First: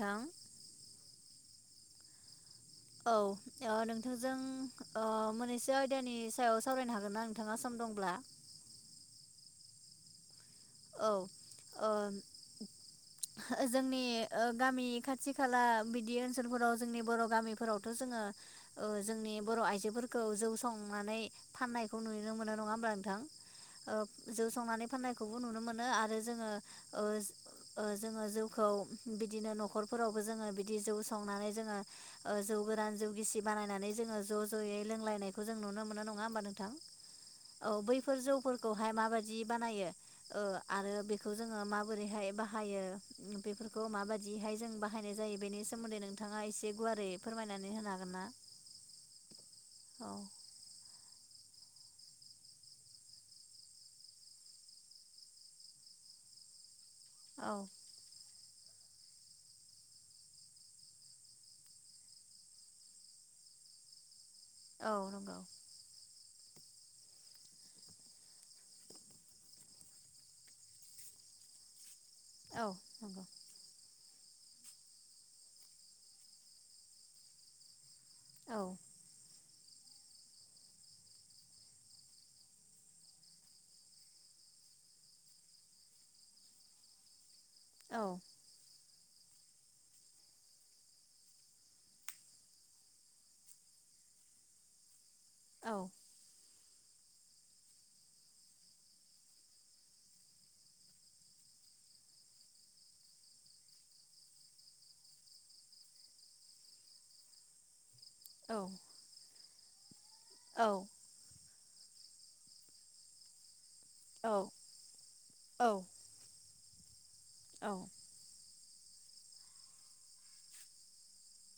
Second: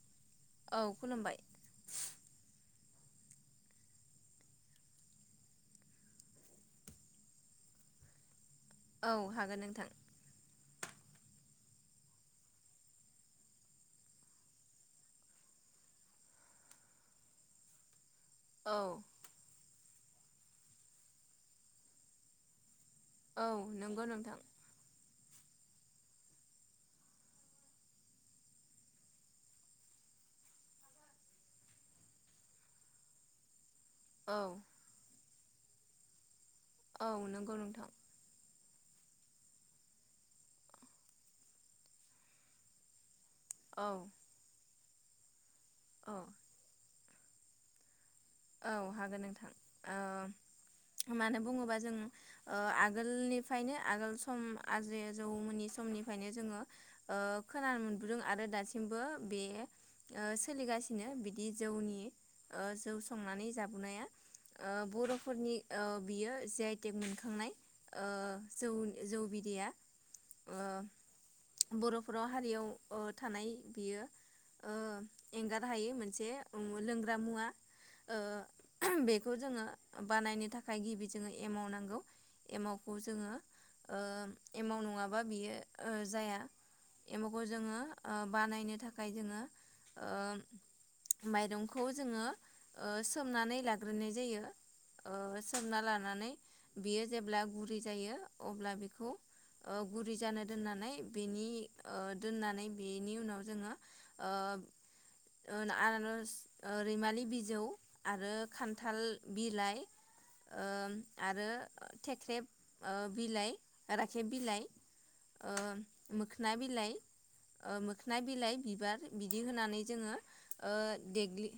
नोंथां औ खुलुमबाय। औ नोंथांजों मोनैसो आयदानि सायाव सावरायनो हागोन ना नोंथाङा सम दंब्ला। औ हागोन नोंथां। औ जोंनि गामि खाथि खाला बिदि ओनसोलफोराव जोंनि बर' गामिफोरावथ' जोङो। औ जोंनि बर' आइजो। औ जौ संनानै फान्नायखौ नुनो मोनो नङा होमब्ला नों थां औ ओ नंगौ नोंथां जौ संना फाननाय नुनो मोनो आरो जोंङो ओ ओ जोङो जौखौ बिदिनो न'खरफोरावबो जों बिदि संनानै जोङो जौ गोरान जौ गिसि बानायनानै जोङो औ ज' ज'यै लोंलायनाय खो जों नुनो मोनो नङा होमबा नों थां नंगौ औ नोंथां बैफोर जौफोर खौहाय माबायदि बानायो? ओ आरो बेखौ जोङो माबोरैहाय बाहायो? बेफोरखौ औ माबायदिहाय जों बा हायनाय जायो बेनिस सोमोन्दै औ नोंथाङा एसे गुवारै फोरमायनानै होनो हागोन ना? औ हागोन नोंथां। औ ओ मानो बुङोबा जों ओ आगोलनिफ्रायनो आगोल सम आजै आजौमोननि समनिफ्रायनो जोङो ओ औ खोनानो मोनबोदों आरो दासिमबो बे ओ सोलिगासिनो बिदि जौनि ओ जौ संनानै जाबोनाया ओ औ नंगौ बर'फोरनि ओ बियो जि आइ टेग मोनखांनाय ओ जौउन जौ बिदैया ओ बर' बर' औ हारियाव ओ नंगौ थानाय बियो ओ एंगार हायि मोनसे लोंग्रा मुवा ओ औ बेखौ जोङो बानायनो थाखाय गिबि जोङो एमाव नांगौ एमावखौ जोङो ओ एमाव नङाबा बियो ओ जाया एमाव खौ जोङो औ ओ बानायनो थाख थाखाय जोङो ओ माइरंखौ जोङो ओ सोमनानै लाग्रोनाय जायो ओ औ सोमना लानानै बेयो जेब्ला गुरै जायो अब्ला बेखौ ओ गुरै जानो दोननानै बेनि ओ दोननानै बेनि उनाव जोङो ओ ओ आनारस ओ रैमालि बि जौ आरो औ खान्थाल बिलाइ ओ औ आरो थेख्रेब ओ बिलाइ राखेब औ बिलाइ औ ओ मोखना बि लाय औ ओ मोखना बिलाइ बिबार बिदि होनानै जोंङो ओ देग्लि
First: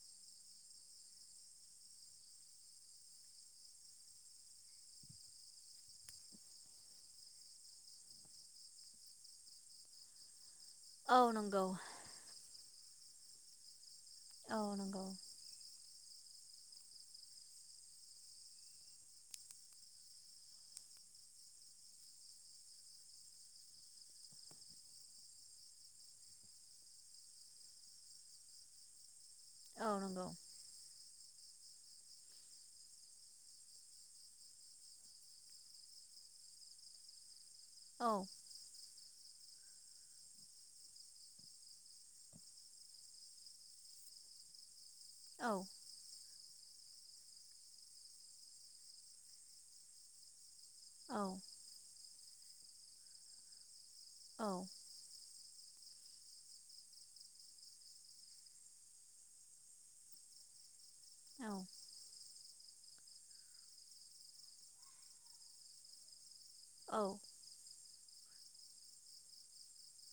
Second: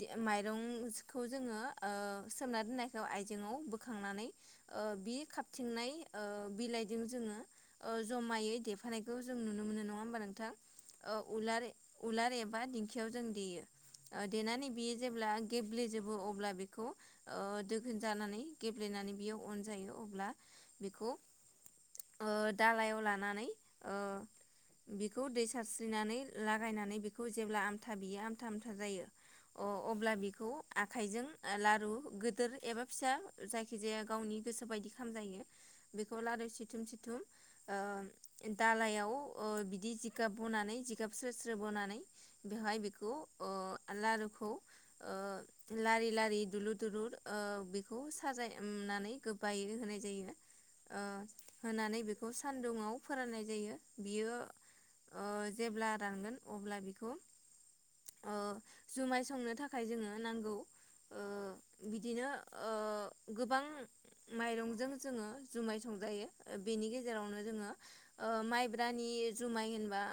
दे माइरंखौ जोंङो ओ सोमना दोननायखौ आयजेंआव बोखांनानै ओ बि खाबथिंनाय ओ बिलाइजों जोंङो ओ जमायै देफानायखौ जों नुनो मोनो नंङा होमबा नोंथां? ओ औ नंगौ उलार उलार एब बा दिंखियाव जों देयो औ देनानै बियो नंगौ जेब्ला गेब्लेेजोब अब्ला बेखौ ओ दोगोन जानानै गेब्लेनानै बियो अन जायो अब्ला बेखौ ओ दालायाव लानानै ओ बेखौ दै सारस्रिनानै लागायनानै बेखौ जेब्ला आमथा बियो आमथा-आमथा होजायो अ औ अब्ला नंगौ बेखौ आ आखाइजों लारु गोदोर एबा फिसा जायखिजाया गावनि गोसो बायदि खामजायो बेखौ लारु सिथुम-सिथुम ओ औ दालायाव ओ बिदि जिगाब बनानै जिगाब स्रो-स्रो बनानै बेवहाय बेखौ अ लारू खौ औ ओ लारि-लारि दुलुर दुलुर ओ बेखौ साजाय उमनानै गोबबायै होनाय जायो ओ होनानै बेखौ खौ सान्दुुंङाव फोराननाय जायो बियो औ ओ जेब्ला रानगोन अब्ला बिखौ ओ जुमाय संनो थाखाय जोंङो नांगौ ओ औ बिदिनो ओ गोबां माइरंजों जोंङो जुमाय संजायो बेनि औ गेजेरावनो जोंङो ओ माइब्रानि जुमाय होनबा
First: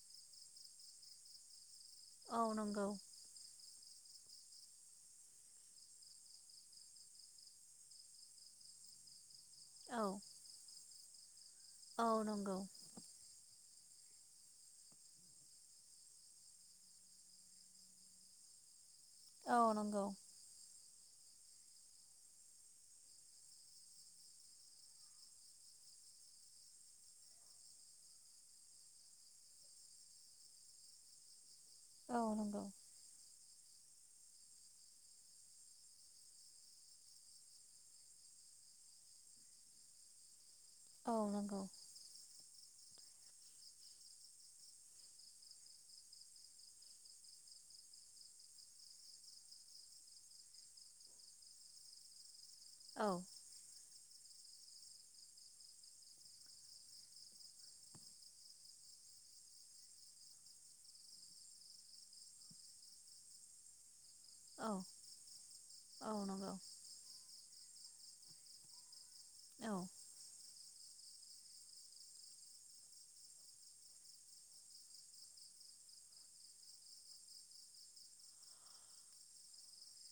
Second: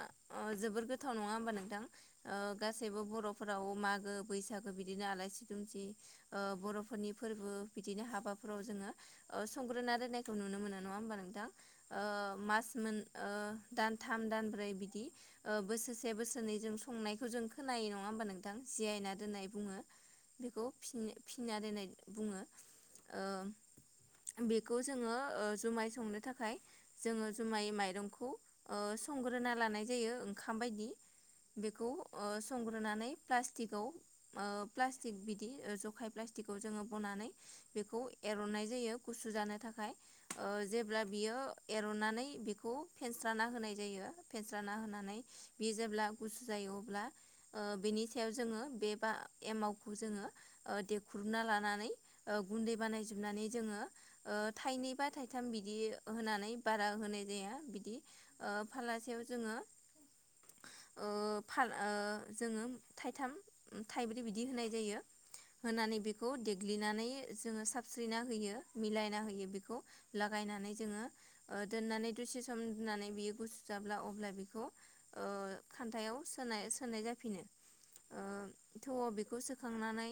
जोबोर गोथाव नंङा होमबा नोंथां ओ औनो गासैबो बरफोराव मागो बैसागो बिदिनो आलासि दुमसि ओ बरफोरनि फोरबो बिदिनो हाबाफोराव जोंङो अ संग्रोना औ दोननायखौ नुनो मोना नंङा होमबा नोंथां औ नंगौ ओ-मास मोन ओ दान थाम दान ब्रै ओ बोसोरसे बोसोरनै जों संनायखौ खोनायो नंङा होमबा नोंथां जियायना दोननाय औ बुंङो नंगौ बेखौ फिसिन फिसिना दोननाय बुंङो बेखौ जोंङो जुमाय संनो थाखाय जोंङो जुमाय माइरंखौ ओ संग्रोना लानाय जायो ओंखाम बायदि बेखौ ओ औ नंगौ संग्रोनानै प्लास्टिकआव ओ प्लास्टिक बिदि जखाय प्लास्टिकखौ जोंङो बनानै बेखौ एरननाय जायो गुसु जानो थाखाय ओ जेब्ला औ बियो नंगौ एरनानै बेखौ बेखौ फेनस्राना होनाय जायो फेस्राना होनानै बियो जेब्ला गुसु जायो अब्ला ओ बेनि सायाव जोङो बे बा एमावखौ जोङो ओ देख्रुबना लानानै ओ गुन्दै औ बानायजोबनानै जोङो ओ थाइनै बा थाइथाम बिदि होनानै बारा होनाय जाया बिदि फाल्लासेयाव जोङो ओ फाल ओ जोङो थाइथाम थाइब्रै बिदि होनाय जायो होनानै औ बेखौ नंगौ देग्लिनानै जो जोङो साबस्रिना होयो मिलायना होयो औ बिखौ लागायनानै जोङो ओ दोननानै दसे सम दोननानै बियो गुसु जाब्ला अब्ला बेखौ ओ खान्थायाव सोनाय सोनाय जाफिनो ओ थौआव बेखौ सोखांनानै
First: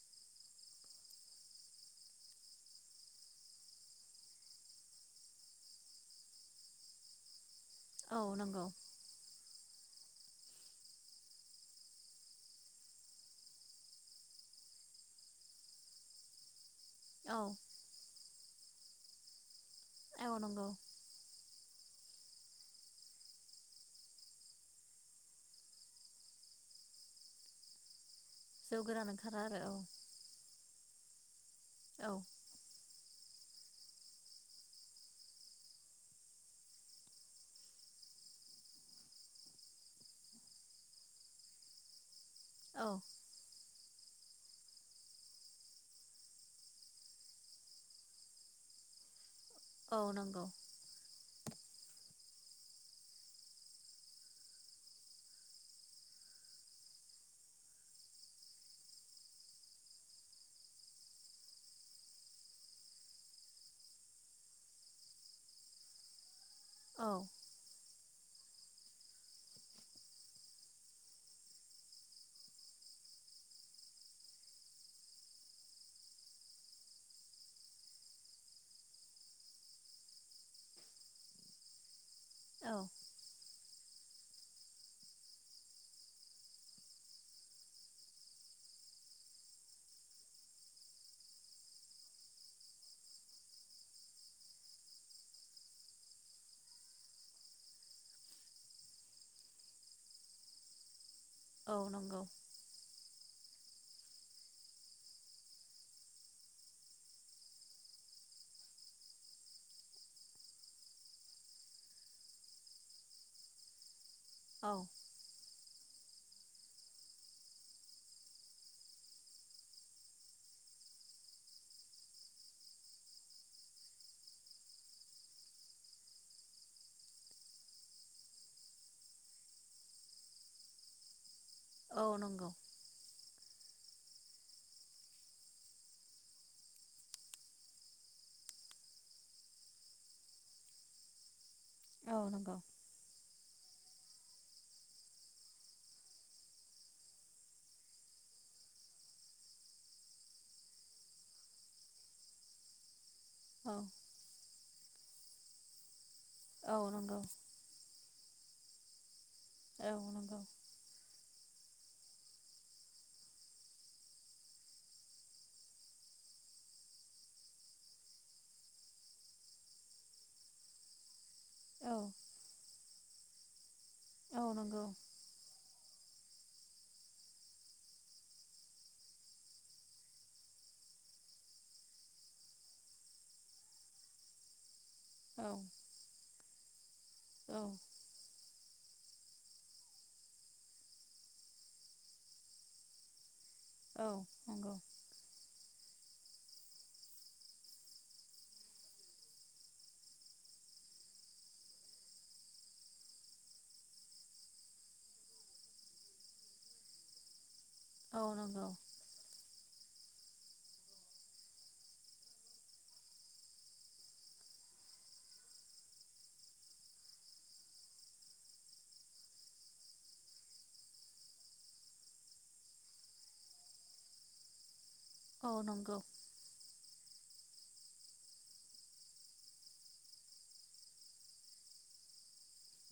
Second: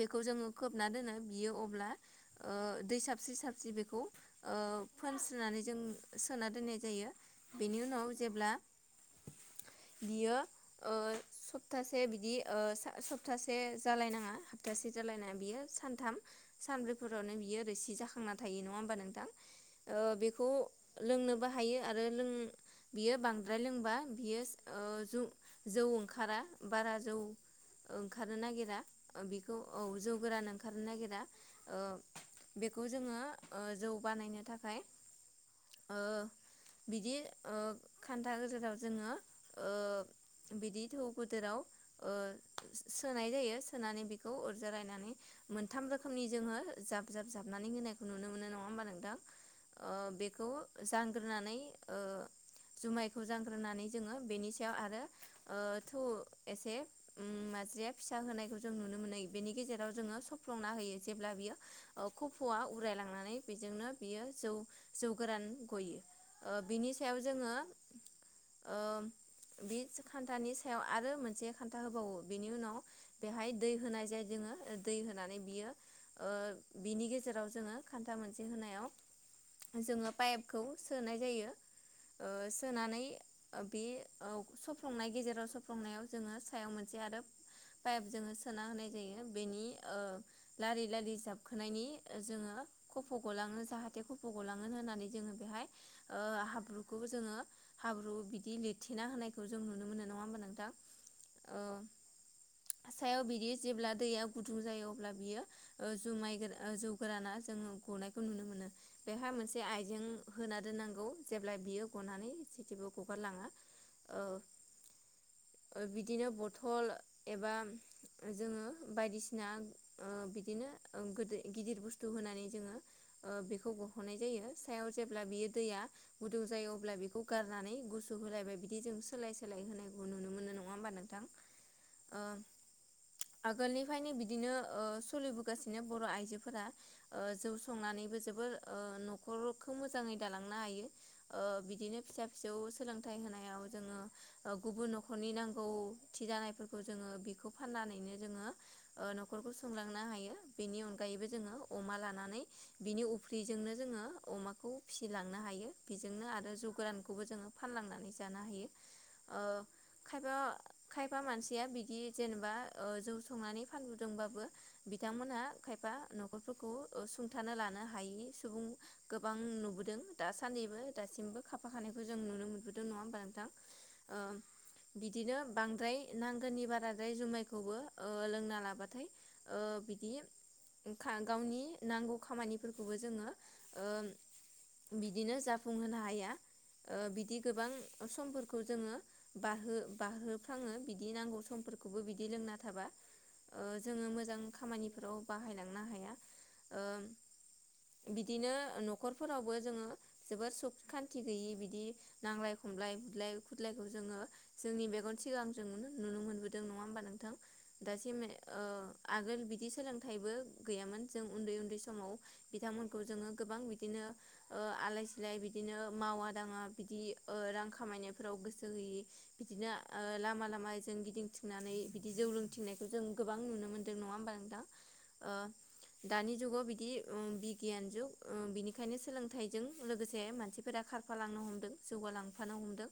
बेखौ जोङो खोबना दोनो बियो अब्ला दै ओ साबस्रिरि साबस्रिरि बेखौ फोनस्रिनानै जों सोना दोननाय जायो। बेनि उनाव औ जेब्ला नंगौ बियो सप्तासे बिदि सप्तासे जालायनाङा सप्तासे जालायनाङा बियो सानथाम सानब्रैफोरावनो औ बियो रोसि जाखांना थायो नङा होमबा नोंथां। ओ औ बेखौ नंगौ लोंनोबा हायो आरो लों बियो बांद्राय लोंबा बियो ओ जौ जौ ओंखारा बारा जौ ओंखारनो जौ नागिरा गोरान ओंखारा बेखौ आरो औ जौ गोरान ओंखारनो नागिरा ओ औ बेखौ जोङो ओ जौ बानायनो थाखाय ओ बिदि ओ खान्था गेजेराव जोङो ओ बिदि थौ गोदोराव ओ औ सोनाय जायो। सोनानै बेखौ अर जरायनानै मोनथाम रोखोमनि जोङो जाब जाब जाबनानै होनायखौ नुनो मोनो नङा होमबा नोंथां। ओ औ नंगौ बेखौ जान ग्रोनानै ओ जुमायखौ जानग्रोनानै जोङो बेनि सायाव आरो ओ थौ एसे मारज्रिया फिसा होनायखौ जों नुनो मोनो बेनि गेजेराव जोङो सफ्लंना होयो जेब्ला बियो खफ'आ उरायलांनानै बेजोंनो बियो जौ जौ गोरान गयो। ओ बिनि औ सायाव जोङो ओ बि खान्थानि सायाव आरो मोनसे खान्था होबावो बिनि उनाव बेहाय दै होनाय जायो जोङो दै होनानै बियो ओ बिनि गेजेराव जोङो खान्था मोनसे होनायाव जोङो पाइपखौ सोनाय जायो। ओ औ सोनानै बे सफ्लंनाय गेजेराव सफ्लंनायाव जोङो सायाव मोनसे आरो पाइप जोङो सोना होनाय जायो बेनि ओ लारि लारि जाबखोनायनि जोङो खफ' गलाङो जाहाथे खफ' गलाङो होननानै जोङो बेहाय ओ हाब्रुखौ जोङो हाब्रु बि बिदि लिरथेना होनायखौ जों नुनो मोनो नङा होमबा नोंथां? ओ औ नंगौ। सायाव बिदि जेब्ला दैया गुदुं जायो अब्ला बियो जुमाय गोरान जौ गोराना जोंङो गनायखौ नुनो मोनो बेवहाय मोनसे आइजें होना दोननांगौ जेब्ला बियो गनानै जिथिबो ग गगार लाङा। औ। बिदिनो बथल एबा जोङो बायदिसिना बिदिनो गोदो गिदिर बुस्थु होनानै जोङो बेखौ गह'नाय जायो सायाव जेब्ला बियो दैया गुदुं जायो अब्ला बेखौ गारनानै गु गुसु होलायबाय बिदि जों सोलाय सोलाय होनायखौ नुनो मोनो नङा होमबा नोंथां? औ ओ नंगौ। आगोलनिफ्रायनो बिदिनो ओ सलिबोगासिनो बर' आइजोफोरा ओ जौ संनानैबो जोबोर ओ न'खरखौ मोजाङै दालांनो हायो ओ बि दिनो औ फिसा फिसौ नंगौ सोलों होनायाव जोङो गुबुन न'खरनि नांगौथि जानायफोरखौ जोङो बेखौ फान्नानैनो जोङो ओ न'खरखौ सुंलांनो हायो बेनि अनगायैबो जोङो अमा लानानै बिनि उ फ्रिजोंनो औ जोङो अमा खौ फिसिलांनो हायो बिज जोंनो आरो जौ औ नंगौ गोरानखौबो जोङो फानलांनानै जानो हायो। ओ औ खायफा नंगौ खायफा मानसि सिया बिदि जेनेबा ओ जौ संनानै फानबोदोंबाबो बिथांमोनहा खायफा न'खरफोरखौ सुंथानो लानो हायि सुबुं गोबां नुबोदों दासान्दिबो दासिमबो खाफाखानायखौ जों औ नुनो मो नुदों नङा होमबा नोंथां? औ नंगौ ओ बिदिनो बांद्राय नांगौनि बाराद्राय जुमायखौबो ओ लोंना लाबाथाय ओ बिदि खा गावनि नांगौ खामानिफोरखौबो जोङो ओ बिदिनो औ जाफुंहोनो हाया। ओ बिदि औ गोबां समफोरखौ जोङो बारहो बारहोफ्राङो बिदि नांगौ समफोरखौबो बिदि लोंना थाबा। ओ जोङो औ मोजां नंगौ खामानिफोराव बाहायलांनो हाया। ओ बिदिनो न'खरफोरावबो जोङो जोबोर सुख खान्थि गैयि बिदि नांलाय खमलाय बुदलाय खुदलायखौ जोङो जोंनि मेगन सिगां जों नुनो नुनो मोनबोदों नङा होमबा नोंथां? दासिम औ ओ नंगौ आगोल बिदि सोलोंथाइबो गैयामोन जों उन्दै उन्दै समाव बिथांमोनखौ जोङो गोबां बिदिनो ओ आलाय सिलाय बिदिनो मावा दाङा बिदि ओ रां खामायनायफोराव गोसो होयि बिदिनो ओ लामा लामाजों गिदिंथिंनानै बिदि जौ लोंथिंनायखौ जों गोबां नुनो मोन्दों नङा होमबा नोंथां? ओ औ नंगौ दानि जुगाव बिदि उम बिगियान जुग ओ बिनिखायनो सोलोंथाइजों लोगोसे मानसिफोरा खारफालांनो हमदों। जौगालांफानो हमदों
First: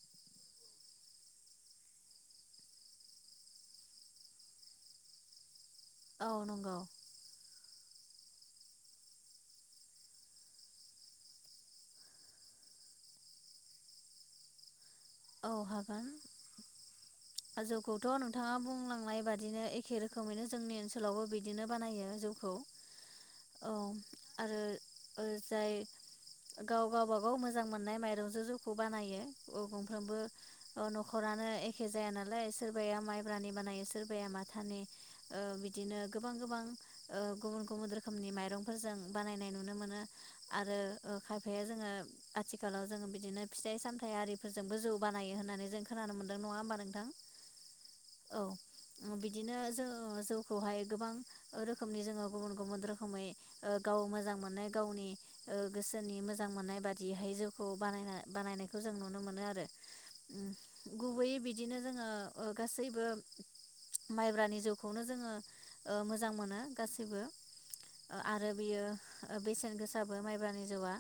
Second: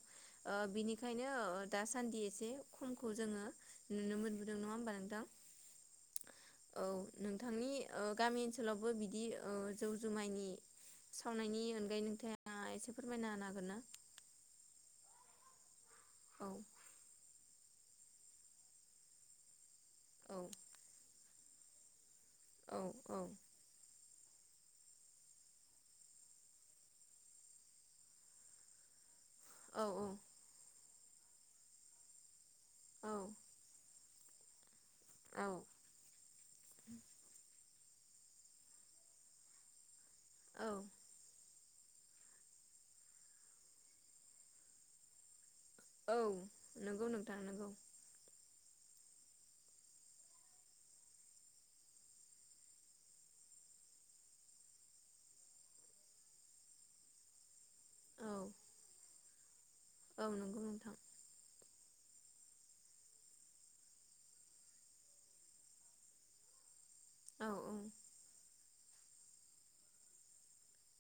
ओ बिनिखायनो दासान्दि एसे खमखौ जोङो नुनो मोनबोदों, नङा होमबा नोंथां? औ नंगौ औ नोंथांनि ओ गामि ओनसोलावबो बिदि ओ जौ जुमायनि सावनायनि अनगायै नोंथाङा एसे फोरमायना होनो हागोन ना? औ हागोन। औ। जौखौथ' नोंथाङा बुंलांनाय बादिनो ए खे औ रोखोमैनो जोंनि ओनसोलावबो बि बिदिनो बानायो जौ खौ औ। आरो ओ जाय गाव गावबागाव मोजां मोननाय माइरंजों जौखौ बानायो अखम औ फ्रोमबो न'खरानो एखे जाया नालाय सोरबाया माइब्रानि बानायो सोरबा बाया माथानि ओ औ बिदिनो गोबां गोबां ओ गुबुन गुब गुबुनुु रोखोमनि माइरंफोरजों बानायनाय नुनो मोनो। औ आरो ओ खाय जोङो आथिखालाव जों बिदिनो फिथाइ सामथाय आरिफोर जोंबो जौ बानायो होननानै जों खोनानो औ मोनदों नङा होमबा नोंथां नंगौ नंगौ औ। बिदिनो जो जौखौहाय गोबां रोखोमनि जोङो गुबुन गुबुन रोखोमै गाव मोजां मोननाय गावनि गोसोनि मोजां मोननाय बादिहाय जौखौ बानायना औ बानायनायखौ जों नुनो मोनो। नुनो मोनो आरो। औ नंगौ नोंथां। गुबैयै बिदिनो जोङो गासैबो माइब्रानि जौखौनो जोङो ओ मोजां मोनो। गासिबो औ औ आरो बियो बेसेन गोसाबो माइब्रानि जौआ।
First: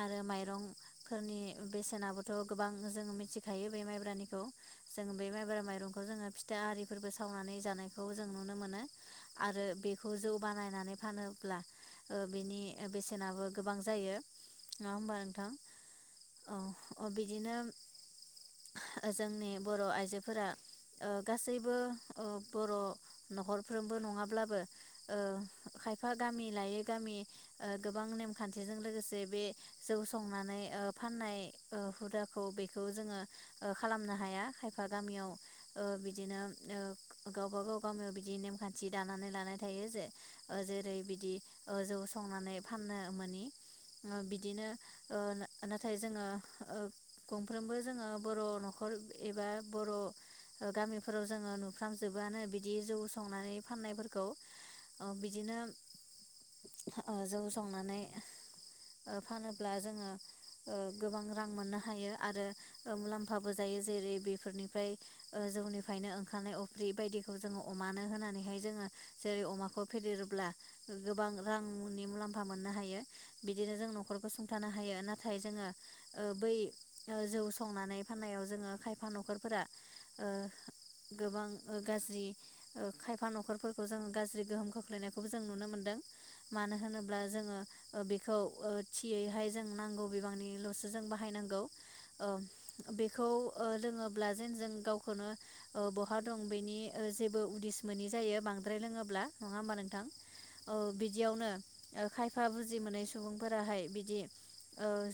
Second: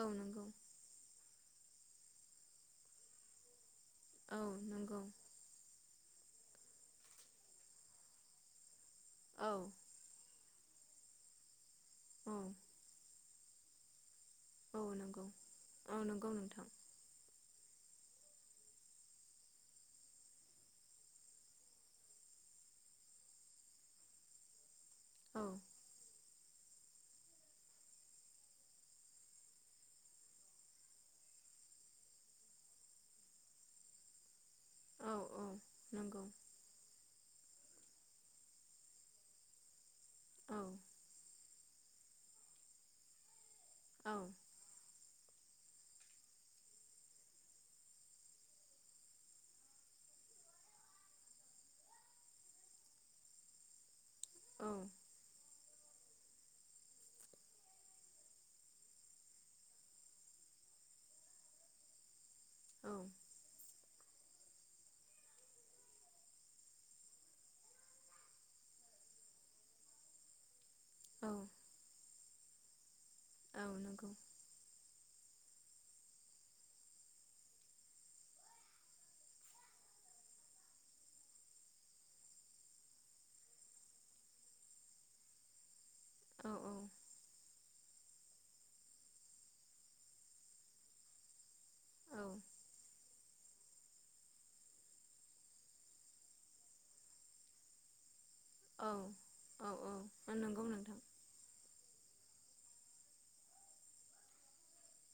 औ आरो नंगौ माइरं फोरनि बेसेन बो थ' गोबां जोंङो मिथिखायो। माइब्रानि औ नंगौ जों बे माइब माइं खौ जोङो फिथाइ आरिफोरबो सावनानै जानायखौ जों नुनो मोनो। औ आरो बेखौ जौ बानायनानै फानोब्ला औ बेनि बेसेनाबो गोबां जायो। औ नङा होमबा नंगौ नोंथां औ नंगौ नोंथां औ। बिदिनो जोंनि बर' आइजोफोरा गासैबो बर' न'खरफ्रोमबो नङाब्लाबो औ खायफा गामि लायै गामि गोबां नेमखान्थिजों लोगोसे बे जौ संनानै फाननाय ओ हुदाखौ बेखौ जोङो ओ खालामनो हाया खायफा औ गामियाव औ ओ नंगौ बिदिनो ओ गावबागाव गामियाव बिदि नेमखान्थि दानानै लानाय थायो जे औ जेरै बिदि जौ संनानै फाननो मोनि औ बिदिनो ओ नाथाय जोङो ओ गंफ्रोमबो जोङो बर' न'खर एबा बर' गामिफोराव जोङो नुफ्राम जबोआनो बिदि जौ संनानै फाननाय खौ औ बिदिनो जौ संनानै ओ फानोब्ला जोङो ओ गोबां रां मोननो हायो आरो मुलाम्फाबो जायो जेरै बेफोरनिफ्राय जौनिफ्रायनो ओंखारनाय अफ्रि बायदिखौ जोङो अमानो होनानैहाय जोङो जेरै अमाखौ फेदेरोब्ला औ गोबां रांनि मुलामफा फा मोननो हायो। औ बिदिनो जों नंगौ न'खरखौ सुंथानो हायो नाथाय नाथाय जोङो ओ बै जौ संनानै फाननायाव जोङो खायफा न'खरफोरा ओ गोबां गाज्रि ओ खायफा न'खरफोरखौ जोङो गाज्रि गोहोम खोख्लैनायखौबो जों नुनो मोनदों औ मानो औ होनोब्ला जोङो बेखौ ओ थियैहाय जों नांगौ बिबांनिल'सो जों बाहायनांगौ औ बेखौ लोङोब्ला जेन जों गावखौनो बहा दं बेनि जेबो उदिस मोै जायो। बांद्राय लोङोब्ला नङा औ होमबा औ नोंथां औ नंगौ औ नोंथां बिदियावनो। खायफा बुजि मोनै सुबुंफोराहाय बिदि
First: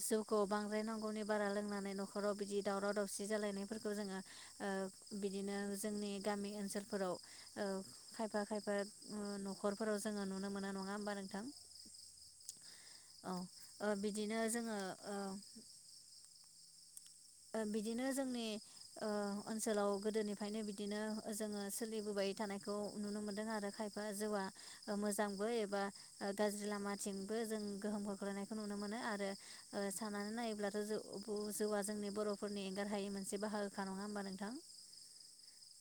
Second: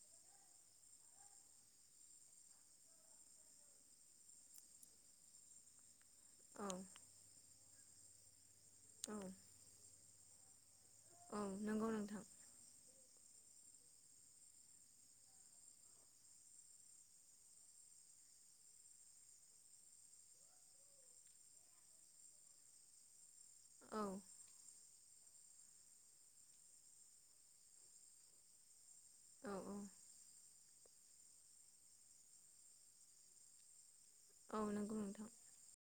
ज ग बांद्राय नांगौनि बारा लोंनानै न'खराव बिदि दावराव दावसि जालायनायफोरखौ जोङो बिदिनो जोंनि गामि औ ओनसोलफोराव खायफा खायफा औ न'खरफोराव जोङो नुनो मोना नङा होमबा औ नोंथां नंगौ नोंथां औ बिदिनो जोङो। ओ ओ बिदिनो जोंनि ओ ओनसोलाव गोदोनिफायनो बिदिनो जोंङो सोलिबोबाय थानायखौ नुनो मोनदों आरो। रो खायफा औ जौवआ। ओ मोजांबो एबा ओ गाज्रि लामाथिंबो जों गोहोम खोख्लैनायखौ नुनो मोनो आरो। रो औ ओ सनानै नायोब्ला। जौआ जोंनि। बरफोरनि एंगार हायै मोनसे बाहोखा नङा होमबा? नोंथां औ नोंगौ नोंथां।